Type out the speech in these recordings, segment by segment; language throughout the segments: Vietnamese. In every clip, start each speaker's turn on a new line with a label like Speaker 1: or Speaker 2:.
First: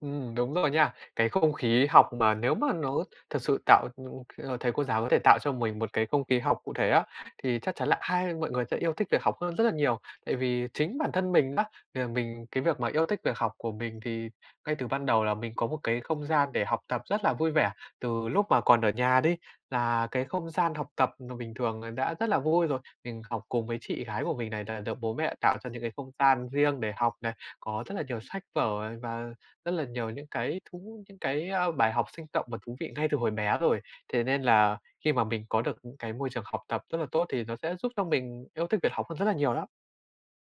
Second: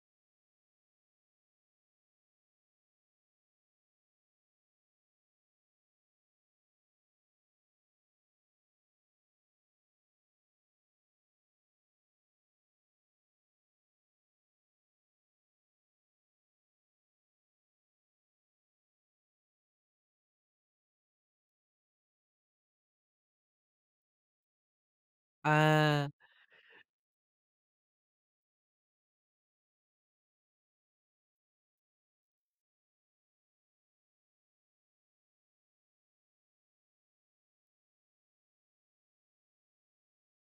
Speaker 1: Ừm, đúng rồi nha. Cái không khí học mà nếu mà nó thực sự tạo, ừm, ờ thầy cô giáo có thể tạo cho mình một cái không khí học cụ thể á, thì chắc chắn là ai mọi người sẽ yêu thích việc học hơn rất là nhiều. Tại vì chính bản thân mình á, thì là mình cái việc mà yêu thích việc học của mình thì ngay từ ban đầu là mình có một cái không gian để học tập rất là vui vẻ, từ lúc mà còn ở nhà đi, là cái không gian học tập mà bình thường là đã rất là vui rồi. Mình học cùng với chị gái của mình này, là được bố mẹ tạo cho những cái
Speaker 2: À.
Speaker 1: không gian riêng để học này, có rất là nhiều sách vở, à, và rất là nhiều những cái thú những cái, a, bài học sinh động và thú vị ngay từ hồi bé rồi. Thế nên là khi mà mình có được những cái môi trường học tập rất là tốt, thì nó sẽ giúp cho mình yêu thích việc học hơn rất là nhiều đó.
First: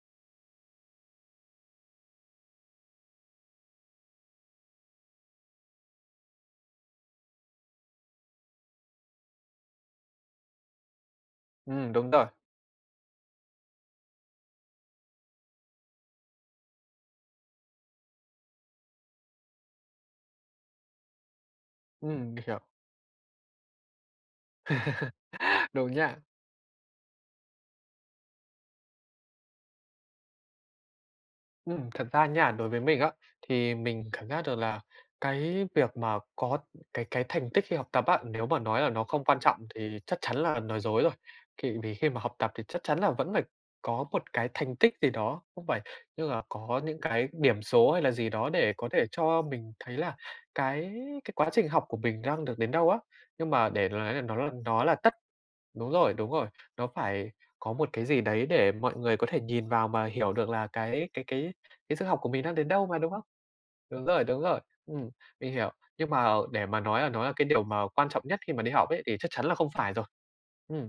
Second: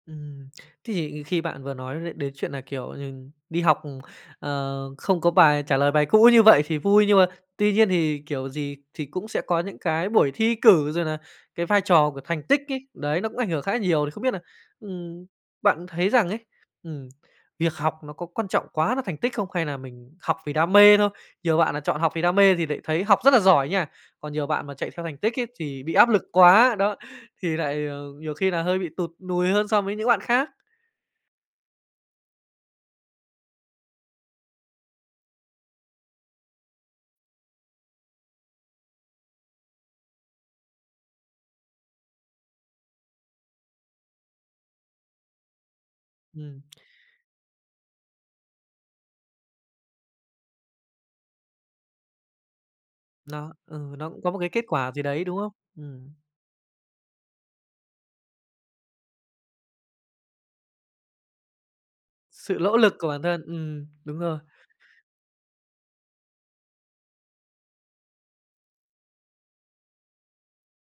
Speaker 2: Ừm, thì khi bạn vừa nói đ đến chuyện là, kiểu nh đi học, ừm, ờ, không có bài trả lời bài cũ như vậy thì vui, nhưng mà tuy nhiên thì kiểu gì thì cũng sẽ có những cái buổi thi cử rồi là cái vai
Speaker 1: Ừm, đúng
Speaker 2: trò của
Speaker 1: rồi.
Speaker 2: thành tích ấy, đấy, nó cũng ảnh hưởng khá nhiều. Thì không biết là, ừm, bạn thấy rằng ấy, ừm, việc học nó có quan trọng quá là thành tích không? Hay là mình học vì đam mê thôi? Nhiều bạn là chọn học
Speaker 1: Ừm,
Speaker 2: vì đam
Speaker 1: mình
Speaker 2: mê
Speaker 1: hiểu.
Speaker 2: thì lại thấy học rất là giỏi nha, còn nhiều bạn mà chạy theo thành tích ấy thì
Speaker 1: Đúng
Speaker 2: bị áp
Speaker 1: nha.
Speaker 2: lực quá, đó, thì lại, ờ, nhiều khi là hơi bị tụt nùi hơn so với những bạn khác.
Speaker 1: Ừm, thật ra nha, đối với mình á, thì mình cảm giác được là cái việc mà có cái cái thành tích khi học tập á, nếu mà nói là nó không quan trọng thì chắc chắn là nói dối rồi. Thì vì khi mà học tập thì chắc chắn là vẫn phải có một cái thành tích gì đó không phải, tức là
Speaker 2: Ừm.
Speaker 1: có những cái điểm số hay là gì đó để có thể cho mình thấy là cái cái quá trình học của mình đang được đến đâu á. Nhưng
Speaker 2: Nó
Speaker 1: mà để
Speaker 2: ừ,
Speaker 1: mà
Speaker 2: nó
Speaker 1: nói là
Speaker 2: cũng có
Speaker 1: nó
Speaker 2: một cái
Speaker 1: là
Speaker 2: kết
Speaker 1: nó
Speaker 2: quả
Speaker 1: là
Speaker 2: gì
Speaker 1: tất
Speaker 2: đấy, đúng không?
Speaker 1: đúng
Speaker 2: Ừm.
Speaker 1: rồi, đúng rồi, nó phải có một cái gì đấy để mọi người có thể nhìn vào mà hiểu được là cái cái cái cái sức học của mình đang
Speaker 2: Sự
Speaker 1: đến
Speaker 2: lỗ
Speaker 1: đâu
Speaker 2: lực
Speaker 1: mà,
Speaker 2: của
Speaker 1: đúng không?
Speaker 2: bản thân, ừm,
Speaker 1: Đúng
Speaker 2: đúng
Speaker 1: rồi,
Speaker 2: rồi.
Speaker 1: đúng rồi, ừm, mình hiểu, nhưng mà, ờ, để mà nói là nó là cái điều mà quan trọng nhất khi mà đi học ấy thì chắc chắn là không phải rồi. Ừm.